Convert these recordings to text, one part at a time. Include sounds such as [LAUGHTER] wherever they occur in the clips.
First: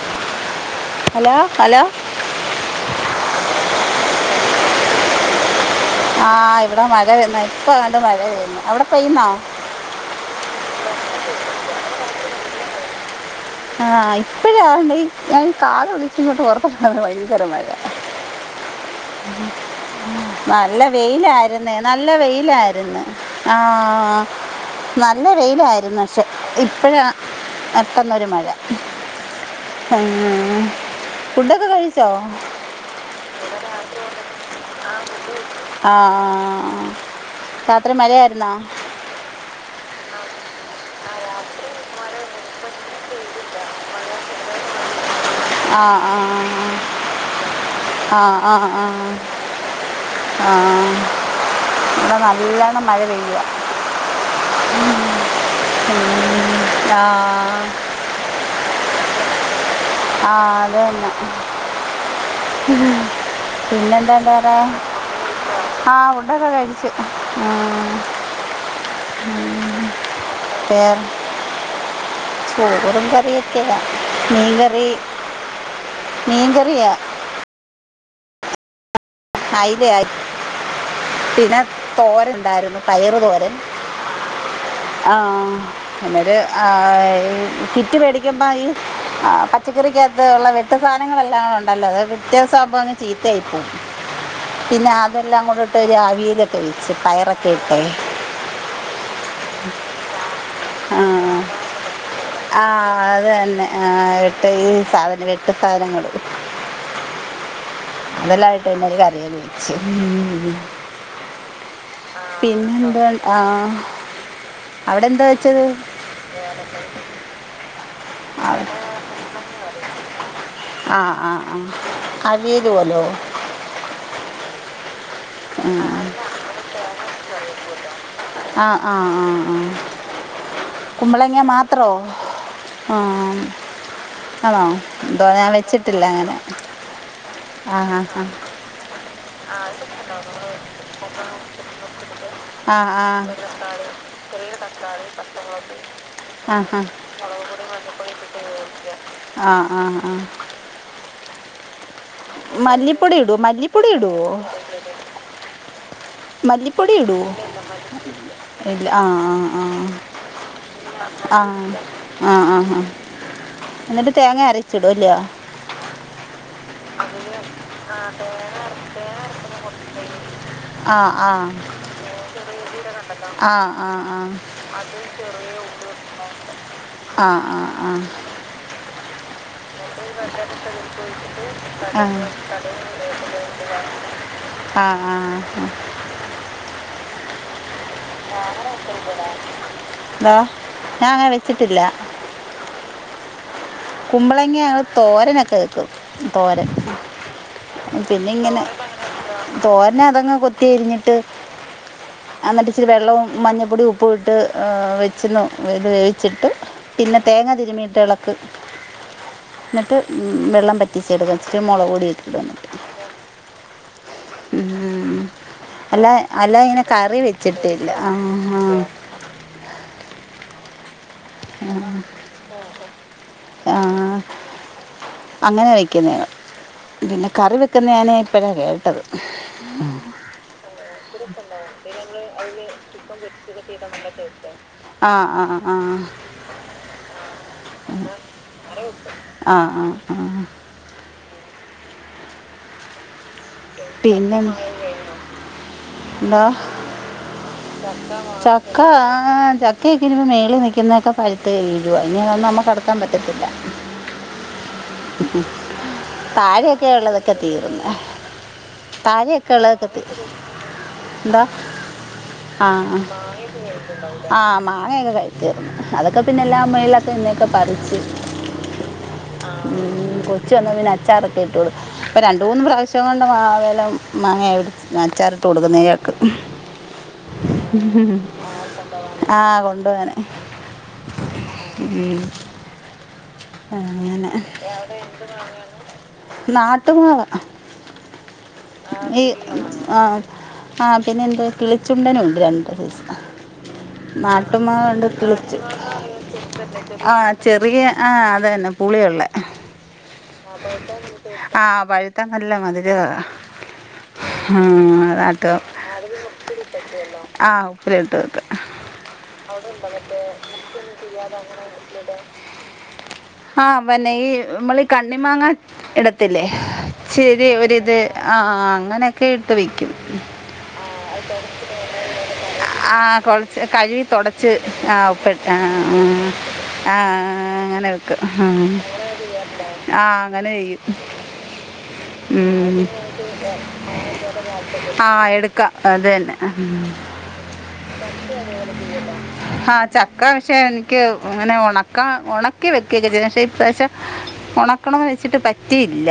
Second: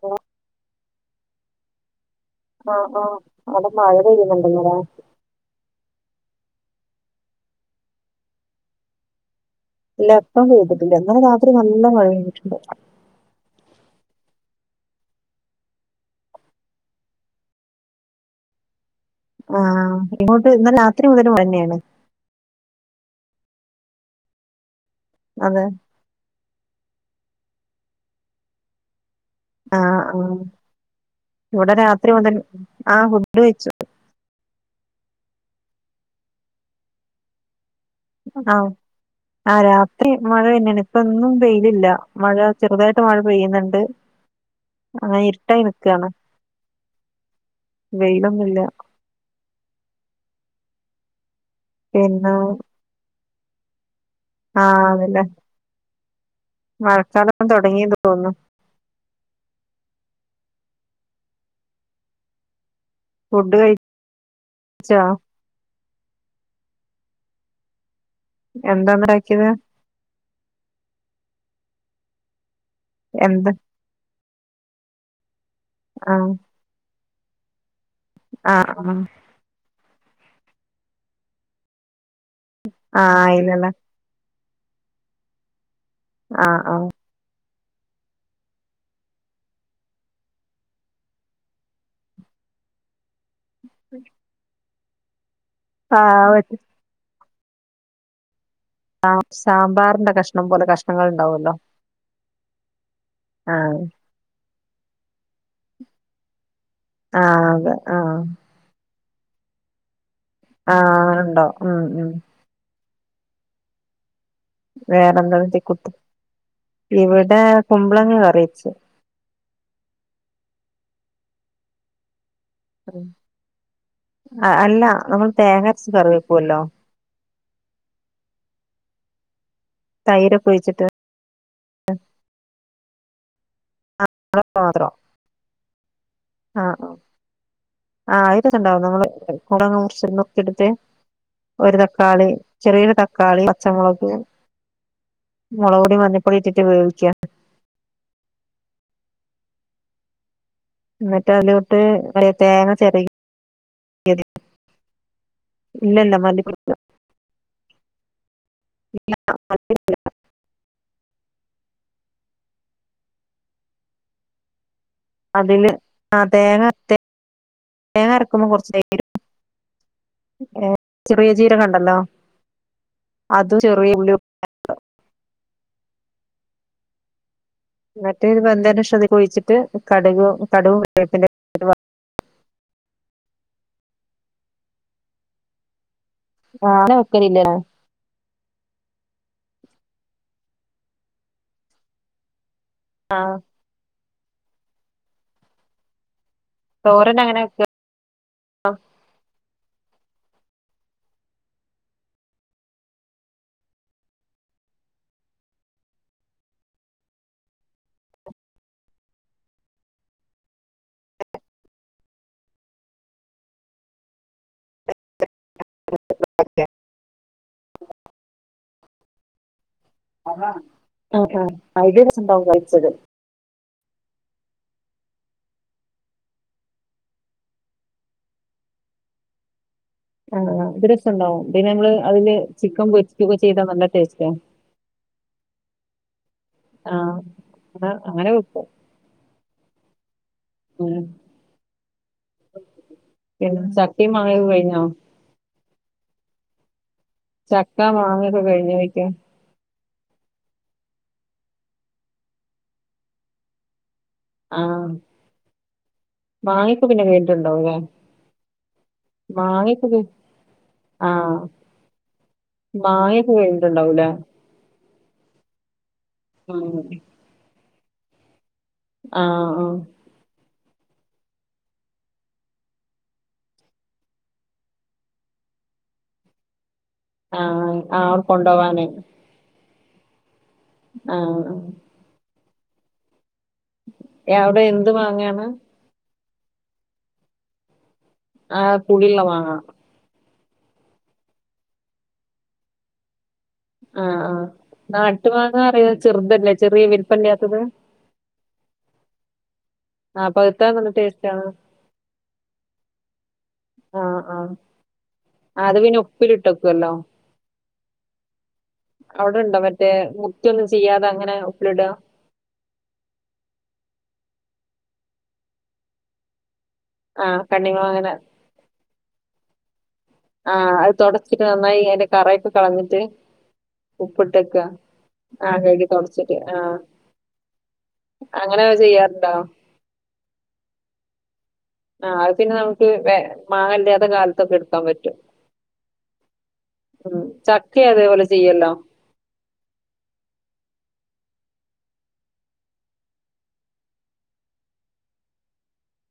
ഓ hello hello ആഹ് ആഹ് അവിടെ മഴ പെയ്യുന്നുണ്ട്ലേ ആഹ് ഇവിടെ മഴ വന്ന ഇപ്പ അണ്ട് മഴ പെയുന്നു അവിടെ പെയ്യുന്നോ ഇല്ല പ്പം പെയ്തിട്ടില്ല ന്നലെ രാത്രി നല്ല മഴയ്തിട്ടുണ്ട് ആഹ് ഇപ്പഴാണ്ട് ഞാൻ കാലൊളിച്ചി ഇങ്ങോട്ട് [UNINTELLIGIBLE] ഭയങ്കര മഴ ആഹ് ഇങ്ങോട്ട് ഇന്നലെ നല്ല രാത്രി മുതൽ മഴ വെയിലായിരുന്നു തന്നെയാണ് എന്നാ നല്ല വെയിലായിരുന്നു ആ നല്ല അതെ വെയിലായിര്ന്ന് പക്ഷെ ഇപ്പോഴാ പെട്ടന്നൊരു മഴ ആഹ് ആ ഉം. ഫുഡൊക്കെ ഇവിടെ രാത്രി മുതൽ ആഹ് ഫുഡ് കഴിച്ചു ആഹ് ആഹ് രാത്രി മഴയായിരുന്നോ ആ രാത്രി മഴ [UNINTELLIGIBLE] ഇപ്പ ഇന്നും വെയിലില്ല മഴ ചെറുതായിട്ട് മഴ പെയ്യുന്നുണ്ട് അങ്ങനെ ഇരുട്ടായി ആഹ് നിക്കാണ് ആഹ് വെയിലൊന്നുല്ല ആഹ് ആഹ് ആഹ് ആ ഇവ്ടെ പിന്നെ നല്ലോണം മഴ പെയ്യ ആഹ് അതല്ലേ പിന്നെ- ആ മഴക്കാലം തുടങ്ങിയെന്ന് തോന്നുന്നു ആ അതന്നെ ഉം ഫുഡ് പിന്നെന്താന്താ കഴിച്ചോ [UNINTELLIGIBLE] ആ ഫുഡൊക്കെ കഴിച്ചു ആഹ് എന്താ ഇണ്ടാക്കിയത് പേർ ചോറും കറി എന്ത് ഒക്കെയാ മീൻകറി ആഹ് മീൻകറിയാ ആഹ് ആഹ് അയിലയാ പിന്നെ തോരനുണ്ടായിരുന്നു പയറു ആഹ് തോരൻ ഇല്ലല്ലേ ആ പിന്നൊരു ആഹ് ആ ആഹ് കിറ്റ് മേട ഈ പച്ചക്കറിക്കാത്ത് ഒള്ള വെട്ട് സാധനങ്ങളെല്ലാം ഉണ്ടല്ലോ അത് പിറ്റേസാമ്പ അ ചീത്തേയി പോവും പിന്നെ അതെല്ലാം ഇട്ട് ഒരു ആഹ് അവിയലൊക്കെ വെച്ച് പയറൊക്കെ ഇട്ടേ സാമ്പാറിന്റെ കഷ്ണം പോലെ കഷ്ണങ്ങൾ ഉണ്ടാവല്ലോ ആ അത് തന്നെ ആഹ് ആ എട്ട് ഈ സാധനം വെട്ട് സാധനങ്ങൾ ആഹ് അതെ ആഹ് ഇതെല്ലാം ഇട്ട് പിന്നെ ഒരു കറിയങ്ങ് വെച്ച് ആ ഉണ്ടോ ഉം ഉം പിന്നെ എന്താ ആഹ് അവിടെ എന്താ വേറെന്താ വെച്ചത് കുട്ടി ഇവിടെ കുമ്പളങ്ങ ആഹ് കറിവെച്ചു ആഹ് ആഹ് ആഹ് അവിയലു പോലോ ആ അല്ല നമ്മള് തേങ്ങരച്ച് ആഹ് കറിവെക്കുവല്ലോ ആഹ് ആഹ് ആഹ് ആഹ് തൈരൊക്കെ ഒഴിച്ചിട്ട് കുമ്പളങ്ങ മാത്രോ ആ ആണോ മാത്രം ട്ടോ ഞാൻ വെച്ചിട്ടില്ല അങ്ങനെ ആഹ് ആഹ് ആഹ് തയിരൊക്കെണ്ടാവും നമ്മള് കുമ്പളങ്ങ മുറിച്ച് നുറുക്കിയെടുത്ത് ആഹ് ഒരു തക്കാളി ആഹ് ചെറിയൊരു തക്കാളി പച്ചമുളക് ആഹ് ആഹ് മുളക് പൊടി മഞ്ഞപ്പൊടി ഇട്ടിട്ട് വേവിക്കുക ആഹ് ആഹ് ആഹ് ന്നിട്ട് അതിലോട്ട് തേങ്ങ മല്ലിപ്പൊടി ചിരകിയത് ഇടോ മല്ലിപ്പൊടി ഇടോ മല്ലിപ്പൊടി ഇടുവോ ഇല്ല ആഹ് ആഹ് ആഹ് ആഹ് ആഹ് ആഹ് എന്നിട്ട് തേങ്ങ അരച്ചിടോ ഇല്ലോ അതില് ആ തേങ്ങ തേങ്ങ അരക്കുമ്പോ കുറച്ച് [UNINTELLIGIBLE] ആഹ് ചെറിയ ആഹ് ജീരകണ്ടല്ലോ അതും ആഹ് ആഹ് ആഹ് ചെറിയ ഉള്ളി ആഹ് ആഹ് ന്നിട്ട് വെന്ധേന് ശേഷം ഇത് കൊഴിച്ചിട്ട് കട്ക് കട് ക് ആഹ് ആഹ് ആഹ് [UNINTELLIGIBLE] [UNINTELLIGIBLE] എന്താ ഞാൻ അങ്ങനെ വെച്ചിട്ടില്ല. ആഹ് കുമ്പളങ്ങ തോരനൊക്കെ വെക്കും. തോരൻ. തോരനെങ്ങനാ വെക്ക? പിന്നെ ഇങ്ങനെ തോരനു അതങ്ങ് കൊത്തി അരിഞ്ഞിട്ട്. എന്നിട്ട് ഇച്ചിരി വെള്ളവും മഞ്ഞപ്പൊടിയും ഉപ്പും ഇട്ട് വെച്ചിരുന്നു ഇത് വേവിച്ചിട്ട്. പിന്നെ തേങ്ങ തിരുമീട്ട് ഇളക്ക് എന്നിട്ട് വെള്ളം പറ്റി ച്ചടുക്കും ഇച്ചിരി മുളക് പൊടികൂടി ഇട്ട് വന്നിട്ട്. ഉം അല്ല. അല്ലാതെ ഇങ്ങനെ കറി വെച്ചിട്ടില്ല ആഹ് ആഹ് ആഹ് ആഹ് [UNINTELLIGIBLE] ആഹ് അങ്ങനെ വെക്കുന്നേന് പിന്നെ കറി വെക്കുന്ന ഞാൻ ഇപ്പഴാണ് കേട്ടത്. ആഹ ഇത് രസംണ്ടാവും പിന്നെ നമ്മള് അതില് ചിക്കൻ പൊരിക്കൊക്കെ ചെയ്താ നല്ല ടേസ്റ്റ. ആഹ് ആഹ് ആഹ് ആഹ് ആഹ് അങ്ങനെ വെക്കാ. ആഹ് ആഹ് ആഹ് ആഹ് [UNINTELLIGIBLE] ചക്കി മാങ്ങി ഒക്കെ കഴിഞ്ഞോ? എന്തോ [UNINTELLIGIBLE] ചക്ക ആഹ് മാങ്ങയൊക്കെ ചക്ക. കഴിഞ്ഞോയ്ക്കാ ഒകെ മേളിൽ നിക്കുന്നൊക്കെ പഴുത്ത് വീഴുക ഇങ്ങനെയൊന്നും നമുക്ക് അടുക്കാൻ പറ്റത്തില്ല. ആഹ് [UNINTELLIGIBLE] മാങ്ങയൊക്കെ താഴയൊക്കെ പിന്നെ ഉള്ളതൊക്കെ കഴിഞ്ഞിട്ടുണ്ടാവുംല്ലേ തീർന്ന്. താഴെ ഒക്കെ ഉള മാങ്ങയൊക്കെ തൊക്കെത്തിർന്ന് ആഹ് എന്തോ? ആഹ് ആഹ് മാങ്ങയൊക്കെ കഴിഞ്ഞിട്ടുണ്ടാവൂല്ലേ ആഹ് മാങ്ങ. മാങ്ങക്കൊ കഴി തീർന്ന് അതൊക്കെ പിന്നെ എല്ല ആഹ് മേളിലൊക്കെ നിന്നെയൊക്കെ പറിച്ച്. ആഹ് കൊച്ച് വന്നാ പിന്നെ അച്ചാറൊക്കെ ഇട്ട് കൊടുക്കും. ഇപ്പൊ രണ്ട് മൂന്ന് പ്രാവശ്യംകൊണ്ട് മാ വല മാങ്ങെഅച്ചാറിട്ട് കൊടുക്കുന്നയാൾക്ക് [INAUDIBLE] ആഹ്, ആഹ് അവർകൊണ്ടോവാനെയ്. ആഹ് കൊണ്ടോവാന് ആഹ് ഉം യവുടെ എന്ത്മാങ്ങെയാണ്. നാട്ടുമാവാ ആഹ് പുളിയുള്ള ഈ മാങ്ങ ആഹ് ആഹ് പിന്നെ എന്ത് കിളിച്ചുണ്ടനും ഉണ്ട് രണ്ട് സൈസ്. ആഹ് ആഹ് നാട്ടു ന്നാട്ടുമ്മകണ്ട്ള്ളത് മാങ്ങ അറിയ ചെറുതല്ലേ ചെറിയ ആഹ് വലിപ്പല്ലാത്തത് ചെറിയേ ആഹ് അതെന്നെ പുളിയുള്ളേ. ആഹ് പഴുത്താ നല്ല ടേസ്റ്റ് ആണ് ആഹ് പഴുത്താൽ ന്നല്ലെമധുരവാ. ആഹ് ആഹ് ഹാഹ് അതാട്ടോ ആ, അത് പിന്നെ ഉപ്പിലിട്ടക്കുവല്ലോ [UNINTELLIGIBLE] ആഹ് ഉപ്പില്ട്ട് വെക്കും. അവ്ടെണ്ടോ മറ്റേ മുർച്ചൊന്നും ചെയ്യാതെഅങ്ങനെ ഒപ്പിലിടാ? ആഹ് പന്നെ ഈ ന്നമ്മളീ കണ്ണിമാങ്ങ ഇടത്തില്ലേ? ആഹ് ച്ചിരി ഒരിത് കണ്ണിമാങ്ങനെ ആഹ് അങ്ങനെയൊക്കെ ഇട്ട് വെക്കും. ആഹ് അത് തുടച്ചിട്ട് നന്നായി അതിന്റെ കറയൊക്കെ കളഞ്ഞിട്ട് ആഹ് കോൾച്ച് കയുവി തോട്‌ച്ച് ഉപ്പിട്ടക്ക ആഹ് ഉപ്പി ആ ആ കഴുകി തുടച്ചിട്ട് ആഹ് ആ ആ ങ്ങനെവെക്കും ഹ അങ്ങനെ ചെയ്യാറുണ്ടോ ആ അങ്ങനെയ്യും. ആ അത്പിന്നെ ന്നമുക്ക് വെ മാങ്ങല്ലാത്ത കാലത്തൊക്കെ ഇട്ക്കാൻ ആ പറ്റും. എടുക്കാം അത് തന്നെ ഉം ചക്കിംഅതേപോലെചെയ്യല്ലോ? ഹാ ചക്കപക്ഷെ എനിക്ക് അങ്ങനെ ഉണക്കാ ഉണക്കിവെക്കെരുത് ഷേ പഷം ഒണക്കണംന്ന് വെച്ചിട്ട് പറ്റിയില്ല.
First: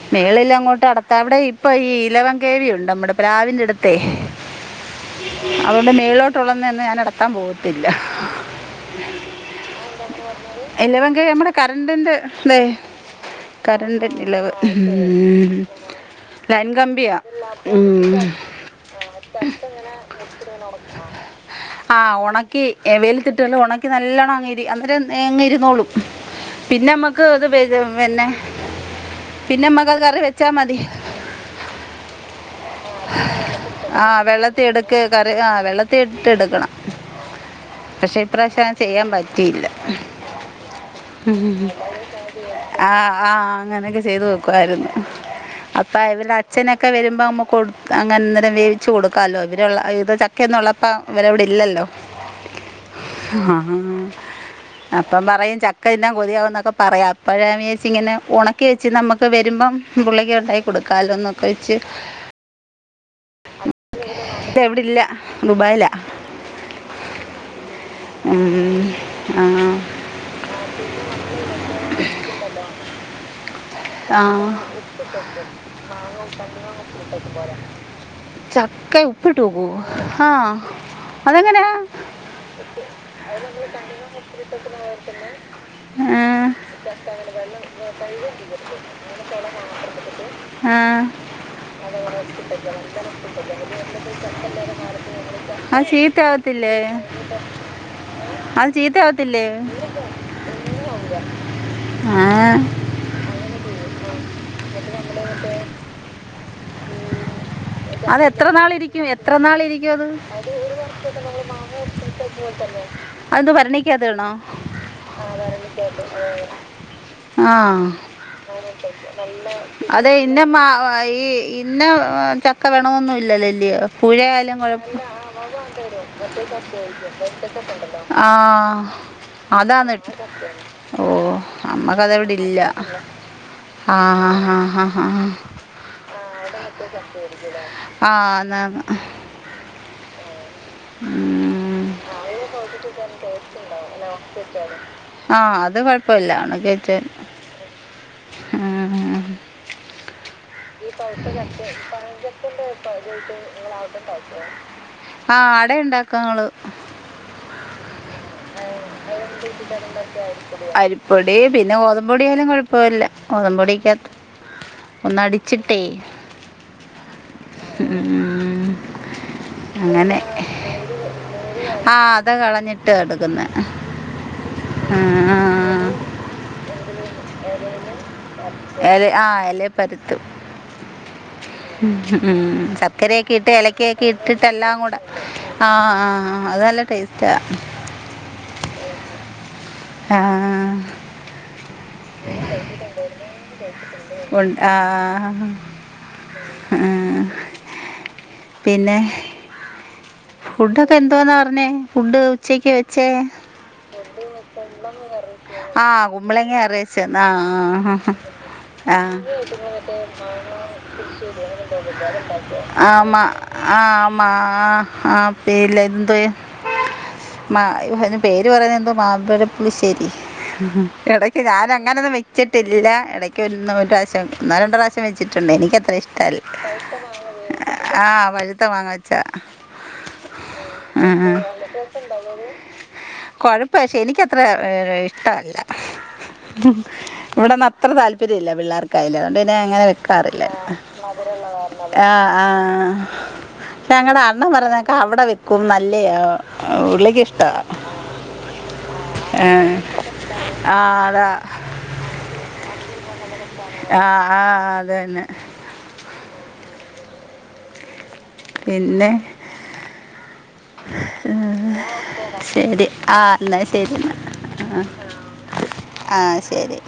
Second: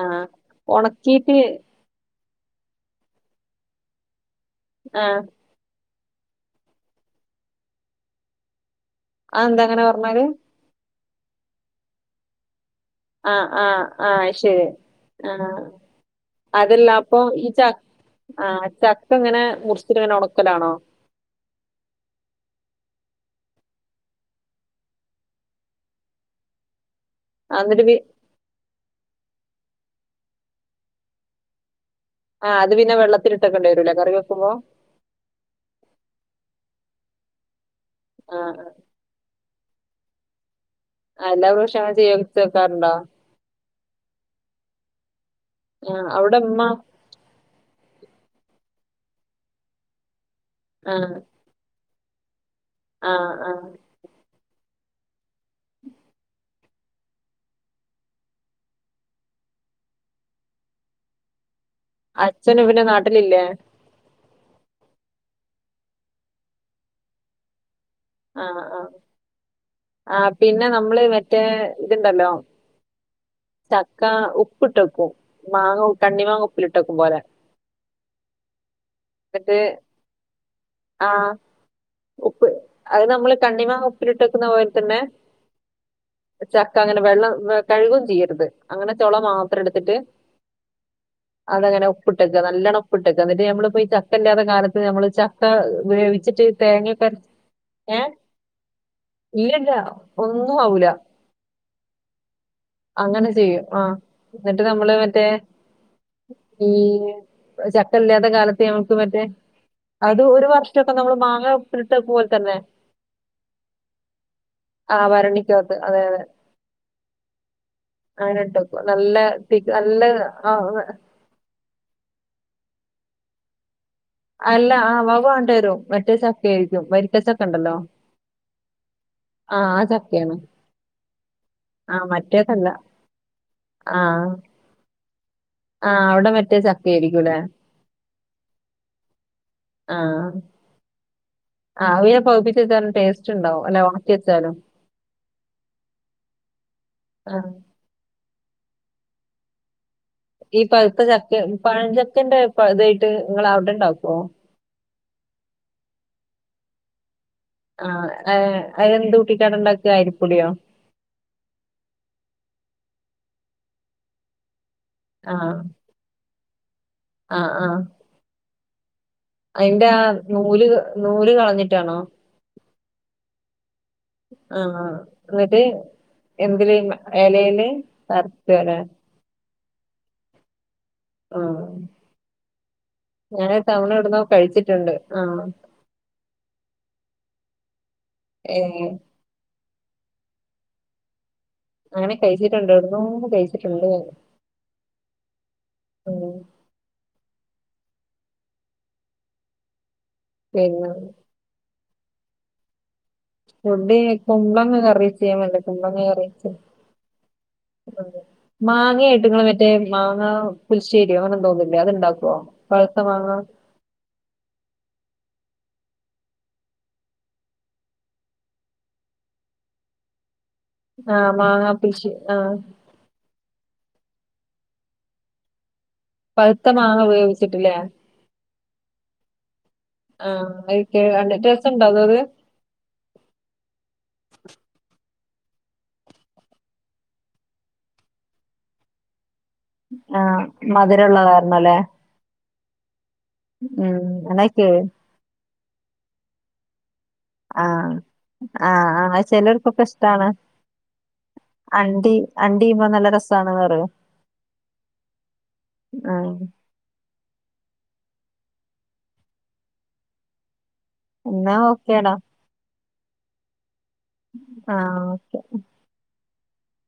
ആഹ് മേളലങ്ങോട്ട് ഒണക്കീട്ട് അട്ത്തഅവിടെ ഇപ്പം ഈ ഇലവംകേവിയുണ്ട് ന്നമ്മടെ പ്രാവിന്റെടുതെയ് ആഹ് അതോണ്ട് മേളിലോട്ടൊള്ളൊന്നും ഞാൻനടത്താൻ പോകത്തില്ല. അഎന്താ അങ്ങനെപറഞ്ഞാല്? ഇലവൻകേ മ്മടെ കർണ്ടിതെ ആഹ്, ആഹ്, അഹ് ശെരി ഉം. ആഹ് ലൈൻ കമ്പിയാ അതെല്ലപ്പോ ഈ ച ഉം. ആ ചക്കങ്ങനെ മുറിച്ചിട് ഇങ്ങനെ ഒണക്കലാണോ? ആ ഒണക്കി വെയ്ലത്തിട്ട്ല്ല ഒണക്കി ന്നല്ലേണം അങ്ങരി അന്നേരംങ്ങ ന്നോളും പിന്നെമ്മക്ക് അത് എന്നിട്ട് പി പിന്നെ പിന്നെമ്മക്കാ കറിവെച്ചാമതി. ആ അത്പിന്നെവെള്ളത്തിലിട്ട് വെക്കേണ്ടിരൂലേ കറിവെക്കുമ്പോ? ക്ക് കറി ആവെള്ളത്തി ഇട്ട്എടുക്കണം ആഹ് പക്ഷെഇപ്രാവശ്യം ചെയ്യാൻ പറ്റ റ്റിയില്ല അല്ലാവർഷങ്ങനെ ചെയ്യോ ആ ആ അങ്ങനെയൊക്കെ ചെയ്തുവെക്കുവായിരുന്നു. ആഹ് അപ്പൊഇവര്ടെ അവിടെ ഉമ്മ അച്ഛനൊക്കെ വെരുമ്പോ അമ്മക്കോട് അങ്ങന്നേരം വേവിച്ച് കൊടുക്കാലോ ഇവരുള്ള ഇത്ചക്കയൊന്നും ഉള്ളപ്പ ആഹ് ഇവരവിടെ ഇല്ലല്ലോ ആഹ് ആഹ് അപ്പം പറയു ചക്കതിന്നാന് കൊതിയാകുന്നൊക്കെ പറയാ അപ്പയാ വിജാരിച് ഇങ്ങനെ ഒണക്കിവെച്ച് ന്നമ്മ പ്പവെരുമ്പം പുള്ളിക് ഒണ്ടാക്കി കൊടുക്കാലോന്നൊക്കെ വെച്ച് അച്ഛനു പിന്നെ നാട്ടിലില്ലേ? ബെവിടെല്ല ദുബായിലാ. ആ ആ ഉം. ആ ആപിന്നെ നമ്മള് മറ്റേ ഇത്ണ്ടല്ലോ ആഹ് ഉപ്പിട്ടക്കും മാങ്ങ കണ്ണിമാങ്ങ ഉപ്പിലിട്ടക്കും പോലെ ചക്ക ഉപ്പ്ട്ട് എന്നിട്ട് വെക്കോ ആ ആഹ് അതെങ്ങനാ? അത് ഉപ്പ് അത് നമ്മള് കണ്ണിമാങ്ങ ഉപ്പിലിട്ട് നമ്മൾകണ്ണിമാങ്ങഉപ്പിലിട്ട് വെക്കുന്ന പോലെതന്നെ ചക്കഅങ്ങനെവെള്ളം വെ കഴ്കും ചെയ്യ രുത് അങ്ങനെ ചൊള മാത്രം എടുത്തിട്ട് ആ അതങ്ങനെ ഉപ്പിട്ട് വെക്ക നല്ലോണ്ണം ഉപ്പ് ന്നിട്ട് നമ്മളിപ്പോ ചക്ക ഇല്ലാത്ത കാലത്ത് നമ്മള് ചക്ക അത് വേവിച്ചിട്ട് ചീത്തയാവത്തില്ലേ തേങ്ങ ഒക്കെ അരച്ച് ഏ അത് ഇല്ലില്ല ഒന്നും ആവൂല. ആഹ് അങ്ങനെ ചെയ്യും ആ ന്നിട്ട് നമ്മള് മറ്റേ ഈ ചക്ക അത് ഇല്ലാത്ത എത്ര കാലത്ത് ഞമ്മക്ക് നാളിരിക്കും മറ്റേ എത്ര നാളിരിക്കും അത് ഒരു വർഷൊക്കെ നമ്മള് മാങ്ങ ഉപ്പിലിട്ട് വെക്കും പോലെ ഉപ്പിലിട്ടെക്കുമ്പോൽ തന്നെ. അത് എന്തോ ഭരണിക്കകത്ത്ടണോ? ആ ഭരണിക്കകത്ത് ആ ആ അങ്ങനെ ഇട്ട് വെക്കും നല്ല തിക്ക് നല്ല അതെ ഇന്ന മ ആ ഈ. ഇന്ന ചക്ക വെണോന്നും ഇല്ലല്ലെ ല്ല്യേ പുഴയായാലും അല്ല കുഴപ്പ ആ വവ്വ കൊണ്ടരും മറ്റേ ചക്കയായിരിക്കും വരിക്കച്ചക്ക ഉണ്ടല്ലോ [UNINTELLIGIBLE] ആ. അതാണ് ആ ചക്കയാണ് ഓ ആ നമ്മക്ക് അതവിടെ ഇല്ല. മറ്റേതല്ല ആ ആഹ് ഹ ഹ ഹ ഹാ ആ അവിടെ മറ്റേ ച ചക്കയാരിക്കുല്ലേ ആ ആന്നാന്ന്. ആഹ് ഉം. ആവിൽ പൊകപ്പിച്ച് വെച്ചാലും ടേസ്റ്റ് ഉണ്ടാവും അല്ലെ ഉണക്കി വെച്ചാലും. ആ അത് കൊഴപ്പമില്ല ഉണക്കി വെച്ച. ആ ആ. ഈ പഴുത്ത ചക്ക പഴം ചക്കന്റെ ഇതായിട്ട് നിങ്ങൾ അവിടെ ഉണ്ടാക്കോ. ആ ആടെ ഉണ്ടാകും ഞങ്ങള്. ആ അത് എന്ത് കൂട്ടിട്ട അവിടെ ഉണ്ടാക്ക അരിപൊടിയോ. പൊടി പിന്നെ ഗോതമ്പൊടിയായാലും കുഴപ്പമില്ല ഗോതമ്പോപൊടിക്കാത്ത്. ഒന്ന് ആ അടിച്ചിട്ടേ. ആ ആ. ഉം. അതിന്റെ ആ അങ്ങനെ നൂല് നൂല് കളഞ്ഞിട്ടാണോ. ത് കളഞ്ഞിട്ട് എടു. [UNINTELLIGIBLE] ആ എന്നിട്ട് എന്തില് എലയില് പരത്ത അല്ലേ. ഇല ആ എലേ പരത്തും. ആ ഉം ചക്കരയൊക്കെ ഇട്ട് ഞാന് എലയ്ക്ക തവണ ഒക്കെ എവിടുന്നോ ഇട്ടിട്ട് എല്ലാം കഴിച്ചിട്ടുണ്ട് കൂടെ. ആഹ് ആ ആ അത് നല്ല ടേസ്റ്റാ. ഏ. ആ. അങ്ങനെ കഴിച്ചിട്ടുണ്ട് എവിടുന്നോ കഴിച്ചിട്ടുണ്ട്. ആ പിന്നെ. പിന്നെ ഫുഡൊക്കെ എന്തോന്ന പറഞ്ഞേ ഫുഡ് ഉച്ചക്ക് വെച്ചേ. ഫുഡ് കുമ്പളങ്ങ കറി വെച്ചത് ആ കുമ്പളങ്ങ കറിവെച്ച ആ ആ. ഉം. ആ. മാങ്ങയായിട്ട് ഇങ്ങള് മറ്റേ മാങ്ങ [UNINTELLIGIBLE] പുളിശ്ശേരിയോ അങ്ങനെ എന്തോന്നില്ലേ അത്ണ്ടാക്കുവോ [UNINTELLIGIBLE] ആ പഴുത്ത മാ. മാങ്ങ ആ മാ ആ പേരിൽ എന്തോ. മ യ്യോ അതിൻ്റെ പേര് പറയുന്ന എന്തോ മാമ്പഴപുളിശേരി. ആഹ് ഇടക്ക് മാങ്ങ ഞാൻ പുളിശ്ശേ അങ്ങനൊന്നും ആഹ് വെച്ചിട്ടില്ല ഇട. ഒരു പ്രാശം ഒന്നോ രണ്ടോ പ്രാശം വെച്ചിട്ടുണ്ട് എനിക്കത്ര ഇഷ്. പഴുത്ത മാങ്ങ വേവിച്ചിട്ടില്ലേ [UNINTELLIGIBLE] പഴുത്ത മാങ്ങ വെച്ചാ. ആ [UNINTELLIGIBLE] നല്ല ടേസ്റ്റ് ഉണ്ടോ അത് അത്. കൊഴപ്പ പക്ഷെ എനിക്കത്ര ഇഷ്ടമല്ല ഇവിടന്ന് അത്ര താല്പര്യം ഇല്ല പിള്ളേർക്കായലും അതുകൊണ്ട് പിന്നെ അങ്ങനെ വെക്കാറ്. മധുരള്ളകാരണല്ലേ? ആഹ ആഹ ഞങ്ങളടെ അണ്ണ അങ്ങനൊക്കെ പറഞ്ഞേക്കെ അവിടെ വി നല്ല ഉള്ളക്ക്ഷ [UNINTELLIGIBLE] ആഹ ആഹ് ആഹ ചിലർക്കൊക്കെ ഇഷ്ടാണ്. ആ അതാ അണ്ടി അണ്ടിമ്പ നല്ലരസ ആഹ് ആ അത തന്നെ. ആ. പിന്നെ ഹ് എന്നാ ഓക്കേടാ ശരി ആ എന്നാ ശരി ന്നാആ ആഹ് ഓക്കെ ആ ശരി.